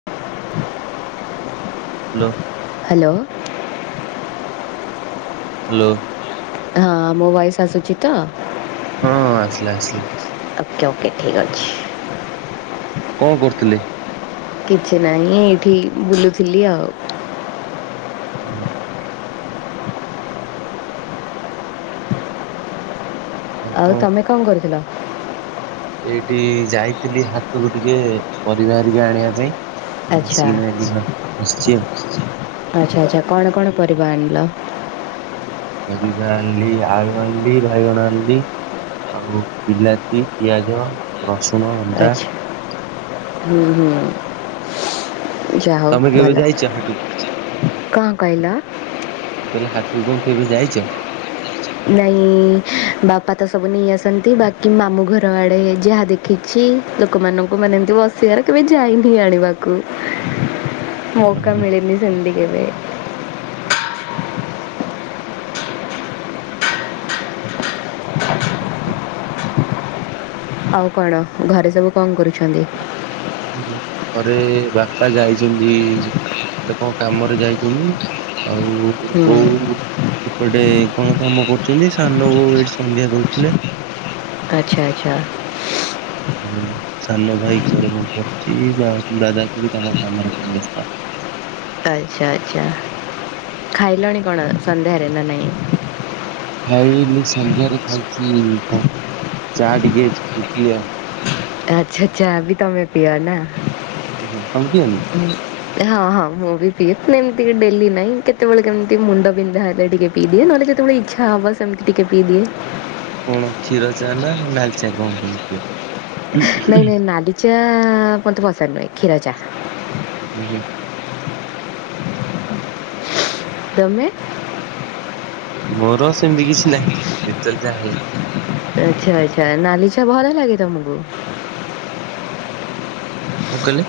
[inaudible] Hello. Hello. Hello ହଁ ମୋ voice ଆସୁଛି ତ? ହଁ ଆସିଲା ଆସିଲା। ଓକେ ଓକେ ଠିକ ଅଛି। କଁ କରୁଥିଲେ? କିଛି ନାହିଁ ଏଇଠି ବୁଲୁଥିଲି ଆଉ। ହୁଁ। ଆଉ ତମେ କଣ କରୁଥିଲ? ଏଇଠି ଯାଇଥିଲି ହାଟକୁ ଟିକେ ପରିବା ହେରିକା ଆଣିବା ପାଇଁ। ଆଚ୍ଛା ଆସିକିନା ଏଇଠି ବସିଛି ଆଉ। ଆଚ୍ଛା ଆଚ୍ଛା କଣ କଣ ପରିବା ଆଣିଲ? ପରିବା ଆଣିଲି ଆଳୁ ଆଣିଲି ବାଇଗଣ ଆଣିଲି ଆଉ ବିଲାତି, ପିଆଜ, ରସୁଣ, ଅଦା। ଆଚ୍ଛା ହୁଁ ହୁଁ। ଯା ହଉ ତମେ କେବେ ଭଲ, ଯାଇଛ ହାଟକୁ? କଁ କହିଲ? ମୁଁ କହିଲି ହାଟକୁ କଣ କେବେ ଯାଇଛ? ନାଇଁ ବାପା ତ ସବୁ ନେଇ ଆସନ୍ତି ବାକି ମାମୁଁ ଘର ଆଡ଼େ ଯାହା ଦେଖ ଖିଛି ଲୋକମାନଙ୍କୁ ମାନେ ଏମିତି ବସିବାରେ କେବେ ଯାଇନି ଆଣିବାକୁ। ମୌକା ଓହୋ। ମିଳିିନି ସେମିତି କେବେ। ଓ ହୋ। ଆଉ କଣ ଘରେ ସବୁ କଣ କରୁଛନ୍ତି? ଘରେ ବାପା ଯାଇଛନ୍ତି ଗୋଟେ କଣ କାମରେ ଯାଇଛନ୍ତି, ଆଉ ହୁଁ ବୋଉ ଏପଟେ କଣ କାମ କରୁଛନ୍ତି ସାନ ବୋଉ ଏଇଠି ସନ୍ଧ୍ୟା ଦଉଥିଲେ। ଆଚ୍ଛା ଆଚ୍ଛା। ହଁ ସାନ ଭାଇ କୁଆଡେ ମୁଁ କରୁଛି ବା ଦାଦା ଖୁଡି ତାଙ୍କ କାମରେ କଣ ବେସ୍ତ। ଆଚ୍ଛା ଆଚ୍ଛା ଆଛା, ଖାଇଲଣି କଣ ସନ୍ଧ୍ୟାରେ ନା ନାଇଁ? ଖାଇଲି ସନ୍ଧ୍ୟାରେ ଖାଇଛି କଣ ଚା ଟିକେ ଖାଇଥିଲି ଆଉ। ଆଚ୍ଛା ଚା ବି ତମେ ପିଅ ନା। ଓହୋ ତମେ ପିଅନି? ହୁଁ। ହଁ ହଁ ମୁଁ ବି ପିଏ ଏମତି ଡେଲି ନାଇଁ କେତେବେଳେ କେମତି ମୁଣ୍ଡ ବିନ୍ଧା ହେଲେ ଟିକେ ପି ଦିଏ ନହେଲେ କେତେବେଳେ ଇଚ୍ଛା ହବ ସେମିତି ଟିକେ ପି ଦିଏ। କଣ କ୍ଷୀର ଚା, ନା ନାଲି ଚା କଣ ପିଅ? ହୁଁ ନଇ ନାଇ ନାଲି ଚା ମତେ ପସନ୍ଦ ନାଇ, କ୍ଷୀର ଚା। ଉଁ ହୁଁ। ତମେ? ମୋର ସେମିତି କିଛି ନାହିଁ, ଯେତେବେଳେ ଯାହା ହେଲା। ଆଚ୍ଛା ଆଚ୍ଛା ନାଲି ଚା ଭଲ ଲାଗେ ତମକୁ? କଣ କହିଲେ?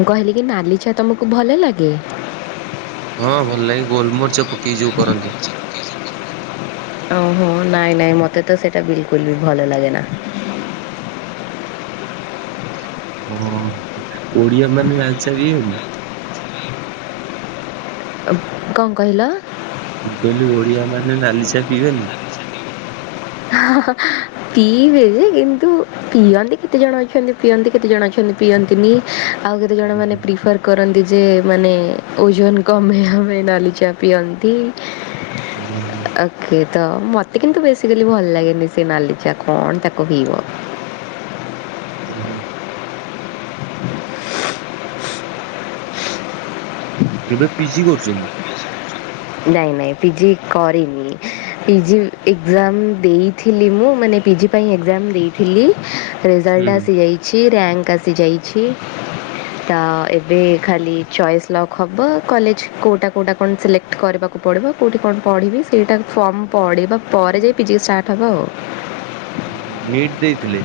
ମୁଁ କହିଲି କି ନାଲି ଚା ତମକୁ ଭଲ ଲାଗେ? ହଁ ଭଲ ଲାଗେ, ଗୋଲମରିଚ ପକେଇକି ଯୋଉ କରନ୍ତି। ଓହୋ ନାଇଁ ନାଇଁ ମତେ ତ ସେଟା ବିଲକୁଲ୍ ବି ଭଲ ଲାଗେ ନା। ହଁ ଓଡିଆ ମାନେ ନାଲି ଚା ପିଇବେନି? [inaudible] କଣ କହିଲ? ମୁଁ କଇଲି ଓଡିଆ ମାନେ ନାଲି ଚା ପିଇବେନି? [unintelligible] ପିଇିବେ ଯେ କିନ୍ତୁ ପିଅନ୍ତି କେତେ ଜଣ ଅଛନ୍ତି ପିଅନ୍ତି, କେତେ ଜଣ ଅଛନ୍ତି ପିଅନ୍ତିନି। ଆଉ କେତେ ଜଣ ହୁଁ, ମାନେ ପ୍ରିଫର କରନ୍ତି ଯେ ମାନେ ଓଜନ କମେଇଆ ପାଇଁ ନାଲି ଚା ପିଅନ୍ତି। ଏବଂ ଓକେ ତ ମୋତେ କିନ୍ତୁ ବେସିକାଲି ଭଲ ଲାଗେନି ସେ ନାଲି ଚା, କଣ ତାକୁ ପିଇବ। ହୁଁ ହୁଁ। ଏବେ ପିଜି କରୁଚନ୍ତି? ନାଇଁ ନାଇଁ ପିଜିି କରିନି। ପିଜି ଏକ୍ଜାମ୍ ଦେଇଥିଲି ମୁଁ, ମାନେ ପିଜି ପାଇଁ ଏକ୍ଜାମ୍ ଦେଇି ଥିଲି ରେଜଲ୍ଟ ହୁଁ, ଆସିଯାଇଛି, ରେଙ୍କ୍ ଆସିଯାଇଛି। ତ ଏବେ ଖାଲି ଚଏସ୍ ଲକ ହବ, କଲେଜ କୋଉଟା କୋଉଟା କଣ ସିଲେକ୍ଟ କରିବାକୁ ପଡିବ କୋଉଠି କଣ ପଢିବି ସେଇଟା ଫର୍ମ ପଢିବା ପରେ ଯାଇ ପିଜି ଷ୍ଟାର୍ଟ ହବ ଆଉ। ଓହୋ ନିଟ୍ ଦେଇଥିଲେ?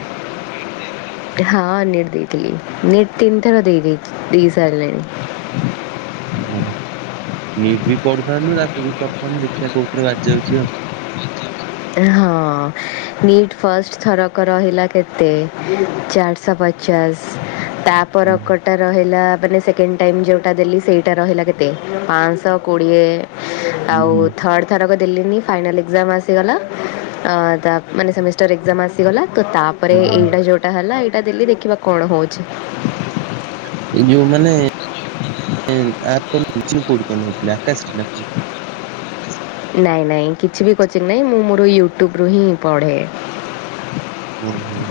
ହଁ ନିଟ୍ ଦେଇଥିଲି, ନିଟ୍ ତିନିଥର ଦେଇ ଦେଇଚି ଦେଇ ସାରିଲିଣି। ହୁଁ ନିଟ୍ ବି ପଢୁଥାନ୍ତୁ, ତାକୁ ବି କରୁଥାନ୍ତୁ ଦେଖିବା କୋଉଥିରେ ବାଜି ଯାଉଚି ଆଉ। ହଁ ନିଟ୍ ଫାଷ୍ଟ ଥରକ ରହିଲା କେତେ ଚାର ଶହ ପଚାଶ ତାପର ହୁଁ, କଟା ରହିଲା ମାନେ ସେକେଣ୍ଡ ଟାଇମ୍ ଯୋଉଟା ଦେଲି ସେଇଟା ରହିଲା କେତେ ପାଞ୍ଚଶହ କୋଡ଼ିଏ ଆଉ ହୁଁ, ଥର୍ଡ ଥରକ ଦେଲିିନି ଫାଇନାଲ ଏ ଏକ୍ସାମ ଆସିଗଲା ଅଁ ତା ମାନେ ସେମିଷ୍ଟର ଏକ୍ସାମ ଆସିଗଲା ତ ତାପରେ ହୁଁ, ହୁଁ। ଏଇଟା ଯୋଉ ଏଟା ହେଲା, ଏଇଟା ଦେଲି ଦେଖିବା କଣ ହଉଛି। ଯୋଉ ମାନେ [inaudible] କୋଚିଂ କୋଉଠି କଣ ନଉଥିଲେ ଆକାଶରେ ନା କୋଉଥିରେ? ନାଇଁ ନାଇଁ କିଛି ବି କୋଚିଂ ନାଇଁ, ମୁଁ ମୋର ୟୁଟ୍ୟୁବ ରୁ ହିଁ ପଢ଼େ। ଓହୋ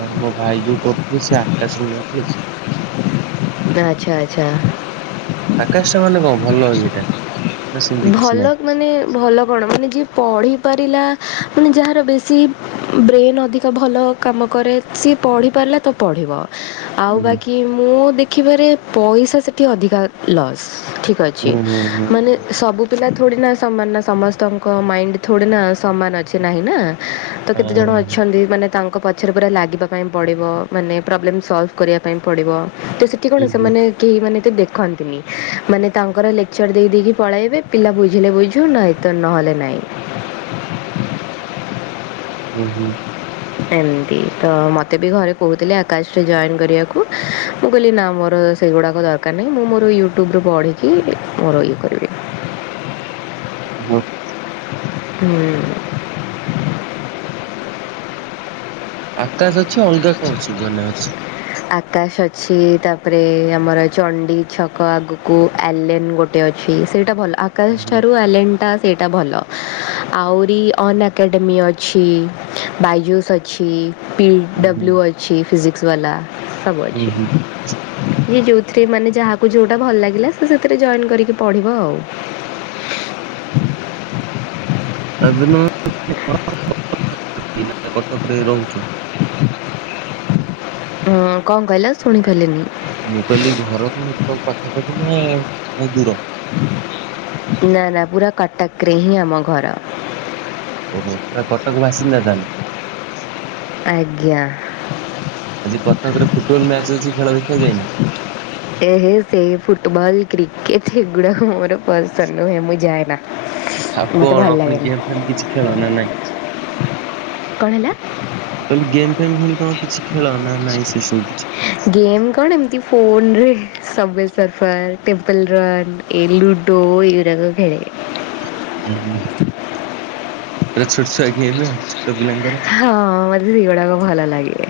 ନାଇଁ ମୋ ଭାଇ ଯୋଉ କରୁଥିଲେ ସେ ଆକାଶରୁ ନଉଥିଲେ ତ। ଆଚ୍ଛା ଆଚ୍ଛା। ଆକାଶଟା ମାନେ କଣ ଭଲ ଇଏ ଟା? ଭଲ ମାନେ ଭଲ କଣ ମାନେ ଯିଏ ପଢ଼ିପାରିଲା, ମାନେ ଯାହାର ବେଶୀ ବ୍ରେନ୍ ଅଧିକା ଭଲ କାମ କରେ ସିଏ ପଢ଼ିପାରିଲା ତ ପଢ଼ିବ। ଆଉ ହୁଁ ବାକି ମୁଁ ଦେଖିବାରେ ପଇସା ସେଠି ଅଧିକା ଲସ୍, ଠିକ ଅ ଛି ହୁଁ ହୁଁ ହୁଁ। ମାନେ ହୁଁ। ସବୁ ପିଲା ଥୋଡ଼ି ନା ସମାନ ନା ସମସ୍ତଙ୍କ ମାଇଣ୍ଡ ଥୋଡ଼ି ନା ସମାନ ଅଛି ନାହିଁ ନା। ତ କେତେ ଜଣ ହଁ ଅଛନ୍ତି ମାନେ ତାଙ୍କ ପ ପଛରେ ପୁରା ଲାଗିବା ପାଇଁ ପଡ଼ିବ, ମାନେ ପ୍ରୋବ୍ଲେମ୍ ସଲଭ୍ କରିଆ ପାଇଁ ପଡ଼ିବ, ତ ସେଠି କଣ ହୁଁ ସେମାନେ କେହି ମାନେ ଏତେ ଦେଖନ୍ତିନି, ମାନେ ତାଙ୍କର ଲେକ୍ଚର ଦେଇ ଦେଇକି ପଳାଇବେ, ପିଲା ବୁଝିଲେ ବୁଝୁ ନାଇଁ ତ ନହେଲେ ନାଇଁ। ଉଁ ହୁଁ, ଏମିତି ତ ମୋତେ ବି ଘରେ କହୁଥିଲେ ଆକାଶ୍ ରେ ଜଏନ୍ କରିବାକୁ ମୁଁ କହିଲି ନାଁ ମୋର ସେଗୁଡ଼ାକ ଦରକାର ନାହିଁ ମୁଁ ମୋର ୟୁଟ୍ୟୁବ୍ ରୁ ପଢ଼ିକି ଇ ମୋର ଇଏ କରିବି। ହଁ। [inaudible] ହୁଁ। ଆକାଶ ଅଛି ଅଲଗା କଣ ସବୁ ମାନେ ଅଛି? ଆକାଶ୍ ଅଛି ତାପରେ ଆମର ଚଣ୍ଡୀଛକ ଆଗକୁ ଆଲେନ୍ ଗୋ ଗୋଟେ ଅଛି ସେଇଟା ଭଲ ଆକାଶ୍ ଉହୁଁ, ଠାରୁ ଆଲେନ୍ ଟା ସେଇଟା ଭଲ। ଆହୁରି ଅନ୍ ଏକାଡେମୀ ଅଛି ବାଇଜୁସ୍ ଅଛି। ପି ଉହୁଁ, ଡବ୍ଲ୍ୟୁ ଅଛି ଫିଜିକ୍ସ ବାଲା ସବୁ ଅଛି। ଉହୁଁ। ଜିଏ ଯୋଉଥିରେ ମାନେ ଯାହାକୁ ଯୋଉଟା ଭଲ ଲାଗିଲା ସେ ସେଥିରେ ଜଏନ୍ କରିକି ପଢ଼ିବ ଆଉ। ତା ଦିନ [unintelligible] କଟକ ରେ ରହୁଛୁ। ହଁ କଣ କହିଲ ଶୁଣି ପାଇଲିନି? ମୁଁ କହିଲି ଘର କଟକ୍ ପାଖାପାଖି ନା ନାଁଇ ଦୂର? ନା ନା ପୁରା କଟକ୍ ରେ ହିଁ ଆମ ଘର। ଓ ହୋ ପୂରା କଟକ ବାସିନ୍ଦା ତାହେଲେ। ଆଜ୍ଞା ଆଜି କଟକରେ ଫୁଟବଲ୍ ମ୍ୟାଚ୍ ଅଛି ଖେଳ ଦେଖିବାକୁ ଯାଇନ? ଏ ହେ ସେଇ ଫୁଟବଲ୍ କ୍ରିକେଟ୍ ହେଗୁଡ଼ାକ ମୋର ପସନ୍ଦ ନୁହେଁ ମୁଁ ଯାଏନା। ଆଉ ମୋତେ ଭଲ କଣ ପୁଣି ଲାଗେନି। ଗେମ୍ ଫେମ୍ କିଛି ଖେଳ ନା ନାଇଁ? କଣ ହେଲା? ମୁଁ କହିଲି ଗେମ୍ ଫେମ୍ ପୁଣି ତମେ କିଛି ଖେଳନା? ଗେମ୍ କଣ ଏମିତି ଫୋନ ରେ ସୱବେ ସର୍ଫର୍ ଟିମ୍ପୋଲ ରନ୍ ଏଇ ଲୁଡୋ ଏଇ ଗୁଡ଼ା ଖେଳେ। [unintelligible] ପୁରା ଛୋଟ ଛୁଆ ଗେମ୍ ଉ ଛୋଟ ପିଲାଙ୍କର। ହଁ ମତେ ସେଗୁଡ଼ାକ ଭଲ ଲାଗେ।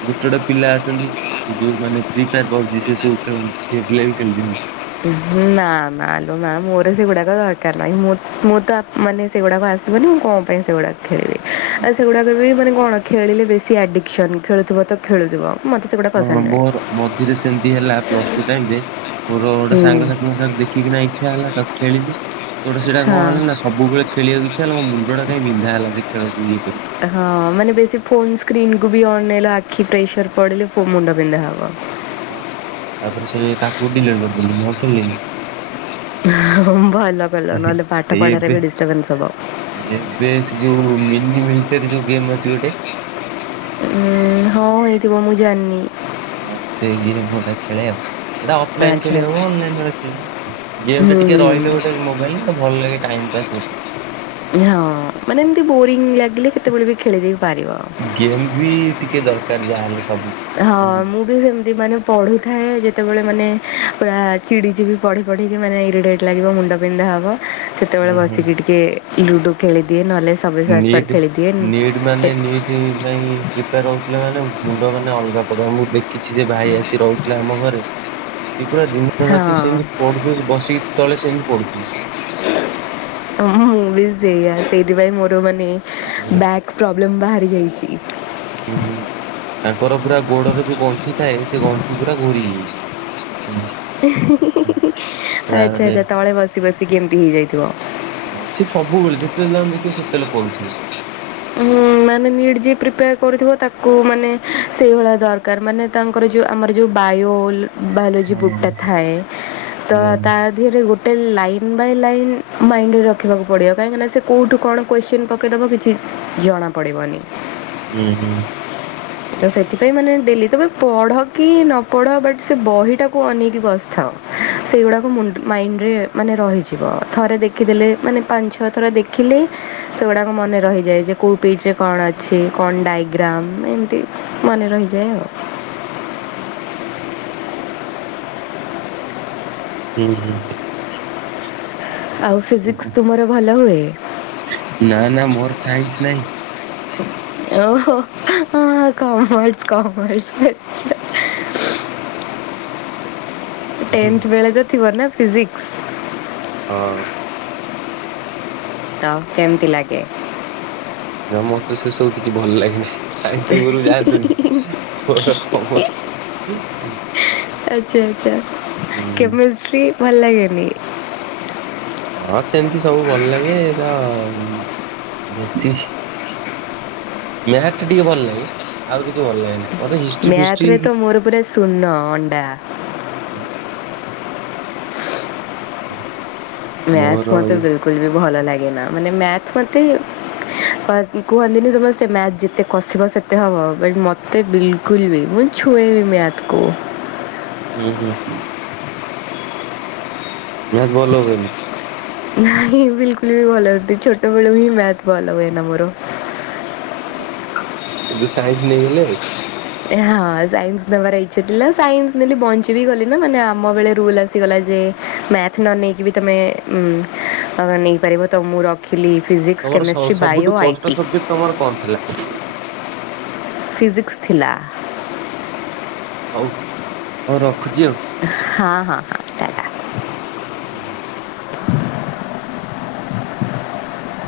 ଗୋଟେ ଗୋଟେ ପିଲା ଆସନ୍ତି ଏଇ ଯୋଉ ମାନେ ଫ୍ରି ଫାୟର୍ ପବ୍ ଜି ସେ ସବୁ ଖେଳନ୍ତି ଝିଅ ପିଲା ବି ଖେଳି ଦିଅନ୍ତି। ନା ନାଲୋ ନା ମୋର ସେଗୁଡ଼ାକ ଦରକାର୍ ନାହିଁ ମୁଁ ମୁଁ ତ ଅ ମାନେ ସେଗୁଡ଼ାକ ଆସିବନି ମୁଁ କଣ ପାଇଁ ସେଗୁଡ଼ାକ ଖେଳିବି ଆଉ ସେଗୁଡ଼ାକରେ ବି ମାନେ କଣ ଖେଳିଲେ ବେଶୀ ଆଡ଼ିକ୍ସନ ଖେଳୁଥିବ ତ ଖେଳୁଥିବ। ମତେ ସେଗୁଡା ହଁ ପସନ୍ଦ ନୁହେଁ। ମୋର ମଝିରେ ସେମିତି ହେଲା ପ୍ଲସ ଟୁ ଟାଇମ୍ ରେ ମୋର ଗୋଟେ ହୁଁ। ସାଙ୍ଗସାଥିୀଙ୍କ ଠାରୁ ଦେଖିକିନା ଇଚ୍ଛା ହେଲା ତ ଖେଳିଲି ତୋ ଟା ସେଟା କଣ ହଁ। ହେଲା ନା ସବୁବେଳେ ଖେଳିବାକୁ ଇଚ୍ଛା ହେଲା ମୋ ମୁଣ୍ଡଟା କାଇଁ ବିନ୍ଧା ହେଲା ସେ ଖେଳକୁ ଇଏ କରି। ହଁ ମାନେ ବେଶୀ ଫୋନ ସ୍କ୍ରିନ୍ କୁ ବି ଅନେଇଲ ଆଖି ପ୍ରେସର ପଡ଼ିଲେ ପୁ ମୁଣ୍ଡ ବିନ୍ଧା ହବ। ହଁ ତାପରେ ସେ ତାକୁ ଡିଲେଟ୍ କରିଦେଲି ମୁଁ ଆଉ ଖେଳିଲିନି। ହଁ ଭଲ କଲ ତ ହେ ନହେଲେ ପାଠପଢ଼ାରେ ବି ଡିଷ୍ଟ୍ରବାନ୍ସ ହବ। ବେ ସେ ଯୋଉ ମିନି ମିଲିଟାରୀ ଯୋଉ ଗେମ୍ ଅଛି ଗୋଟେ ଉ ହଁ ହେଇଥିବ ମୁଁ ଜାଣିନି। ହଁ ସେ ଏ ମୁଁ ଏଟା ଖେଳେ ଆଉ। ଏଇଟା ଅଫଲାଇନ୍ ଆଚ୍ଛା ଖେଳିହବ ଆଚ୍ଛା ଅନଲାଇନ୍ ରେ ଖେଳିହବ ଗେମ୍ ଟା ହୁଁ ଟିକେ ହୁଁ ରହିଲେ ଗୋଟେ ମୋବାଇଲ୍ ରେ ସେଟା ଭଲ ଲାଗେ ଟାଇମ୍ ପାସ୍ ଗୋଟେ। ହଁ ମାନେ ଏମିତି ବୋରିଂ ଲାଗିଲେ କେତେବେଳେ ବି ଖେଳିଦେଇ ପାରିବ। ସେ ଗେମ୍ ବି ଟିକେ ଦରକାର ଯାହା ହେଲେ ସବୁ। ହଁ ହୁଁ ମୁଁ ବି ସେମିତି ମାନେ ପଢୁଥାଏ ଯେତେବେଳେ ମାନେ ପୂରା ଚିଡ଼ି ଯିବି ପଢ଼ି ପଢ଼ିକି ମାନେ ଇରିଟାଇଟ୍ ଲାଗିବ ମୁଣ୍ଡ ବିନ୍ଧା ହବ ସେତେବେଳେ ହୁଁ ବସିକି ଟିକେ ଲୁଡୋ ଖେଳିଦିଏ ନହେଲେ ସବେ ସର୍ଫର୍ ନିଟ୍ ଖେଳିଦିଏ। ନିଟ୍ ମାନେ ନି [unintelligible] ପାଇଁ ପ୍ରିପେୟାର ହୋଉଥିଲା ମାନେ ମୁଣ୍ଡ ମାନେ ଅଲଗା ପ୍ରକାର। ମୁଁ ଦେ କିଛି ଯେ ଭାଇ ଆସି ରହୁଥିଲା ଆମ ଘରେ। ସିଏ ପୁରା ଦିନ ହଁ ରାତି ସେମିତି ପଢୁଥିବେ ବସିକି ତଳେ ସେମିତି ପଢୁଥିବେ। ହ ମୁ ବି ସେଇୟା ସେଇଥିପାଇଁ ମୋର ମାନେ ତାପରେ ବ୍ୟା ପ୍ରୋବ୍ଲେମ୍ ବାହାରି ଯାଇଛି। ହୁଁ ହୁଁ ତାଙ୍କର ପୁରା ଗୋଡର ଯୋଉ ଗଣ୍ଠି ଥାଏ ସେ ଗଣ୍ଠି ପୁରା ଘୋରି ହେଇଯାଇଛି। ସେମିତି। ଆଚ୍ଛା ତାପରେ ଆଚ୍ଛା ତଳେ ବସି ବସିକି ଏମିତି ହେଇଯାଇଥିବ। ହଁ ସିଏ ସବୁବେଳେ ଯେତେବେଳେ ତାଙ୍କୁ ଦେଖିବ ସେତେବେଳେ ପଡୁଥିବେ। ମାନେ ନିଟ୍ ଯିଏ ପ୍ରିପେୟାର କରୁଥିବ ତାକୁ ମାନେ ସେଇଭଳିଆ ଦରକାର ମାନେ ତାଙ୍କ ତାଙ୍କର ଯେଉଁ ଆମର ଯେଉଁ ବାୟୋ ବାୟୋଲୋଜି ହଁ ବୁକଟା ଥାଏ ତ ହଁ ତା ଧୀରେ ଗୋଟେ ଲାଇନ୍ ବାଇ ଲାଇନ୍ ମାଇଣ୍ଡରେ ରଖିବାକୁ ପଡ଼ିବ। କାହିଁକିନା ସେ କୋଉଠୁ କଣ କ୍ୱେଶ୍ଚିନ ପକାଇଦେବ କିଛି ଜଣାପଡ଼ିବନି। ହୁଁ ହୁଁ। ହ [inaudible] ତ ସେଥିପାଇଁ ମାନେ ଡେଲି ତ ପଢ଼ କି ନ ପଢ଼ ବଟ୍ ସେ ବହିଟାକୁ ଅନେଇକି ବସିଥାଅ। ସେଇଗୁଡ଼ାକ ମୁ ମାଇଣ୍ଡରେ ମାନେ ରହିଯିବ ଥରେ ଦେଖିଦେଲେ ମାନେ ପାଞ୍ଚ ଛଅ ଥର ଦେଖିଲେ ସେଗୁଡଡାକ ମନେ ରହିଛି। ଯାଏ ଯେ କେଉଁ ପେଜରେ କଣ ଅଛି କଣ ଡାଇଗ୍ରାମ୍ ଏମିତି ମନେ ରହିଯାଏ ଆଉ। ହୁଁ ହୁଁ। ଆଉ ହୁଁ ଫିଜିକ୍ସ ତୁମର ଭଲ ହୁଏ? ନା ନା ମୋର ସାଇନ୍ସ ନାହିଁ। ଓହୋ ହଁ ହଁ କମର୍ସ କମର୍ସ ଆଛା। ହୁଁ, ହୁଁ। ଟେନଥ ବେଳେ ତ ଥିବ ନା ଫିଜିକ୍ସ। ହଁ। ତ କେମିତି ଲାଗେ? ନା ମତେ ସେ ସବୁ କିଛି ଭଲ ଲାଗେ ନାହିଁ। ସାଇନ୍ସ ଉପରକୁ ଯାଆନ୍ତୁନି ମୋର କମର୍ସ। ଆଛା ଆଛା ହୁଁ ହୁଁ କେମେଷ୍ଟ୍ରି ଭଲ ଲାଗେନି? ହଁ ସେମିତି ସବୁ ଭଲ ଲାଗେ ଏଟା ବେଶୀ ମ୍ୟାଥ ଟିକେ ଭଲ ଲାଗେ ଆଉ କିଛି ଭଲ ଲାଗେ ନାଁ। ମ୍ୟାଥ ରେ ତ ମୋର ପୁରା ଶୂନ ଅଣ୍ଡା। ହୁଁ। ମ୍ୟାଥ ମତେ ବେ ବିଲକୁଲ୍ ବି ଭଲ ଲାଗେନା। ମାନେ ମ୍ୟାଥ ମୋତେ କ କୁହନ୍ତିନି ସମସ୍ତେ ମ୍ୟାଥ ଯେତେ କସିବ ସେତ ମତେ ହବ ବ ମତେ ବିଲକୁଲ ବି ମୁଁ ଛୁଏଁନି ମ୍ୟାଥ କୁ। ଉଁ ହୁଁ। ମ୍ୟାଥ ଭଲ ହୁଏନି। ନାଇଁ ବିଲକୁଲ ବି ଭଲ ଛୋଟେ ବେଳୁହିଁ ମ୍ୟାଥ ଭଲ ହୁଏନା ମୋର। କିନ୍ତୁ ସାଇନ୍ସ ନେଇଗଲେ ଆଉ। ହଁ ସାଇନ୍ସ ନେବାର ଇଚ୍ଛା ଥିଲା ସାଇନ୍ସ ନେଲି ବଞ୍ଚୀବିି ଗଲି ନା ମାନେ ଆମ ବେଳେ ରୁଲ ଆ ଆସିଗଲା ଯେ ମ୍ୟାଥ ନ ନେଇକି ବି ତମେ ଉଁ ନେଇପାରିବ ତ ମୁଁ ର ରଖିଲି ଫିଜିକ୍ସ ତମର ସ କେମିଷ୍ଟ୍ରି ସବୁଠୁ ବାୟୋ ଆଇ କଷ୍ଟ ଟି। ସବଜେକ୍ଟ ତମର କଣ ଥିଲା? ଫିଜିକ୍ସ ଥିଲା। ହଉ ହଉ ରଖୁଛି ଆଉ। ହଁ ହଁ ହଁ। ହୁଁ।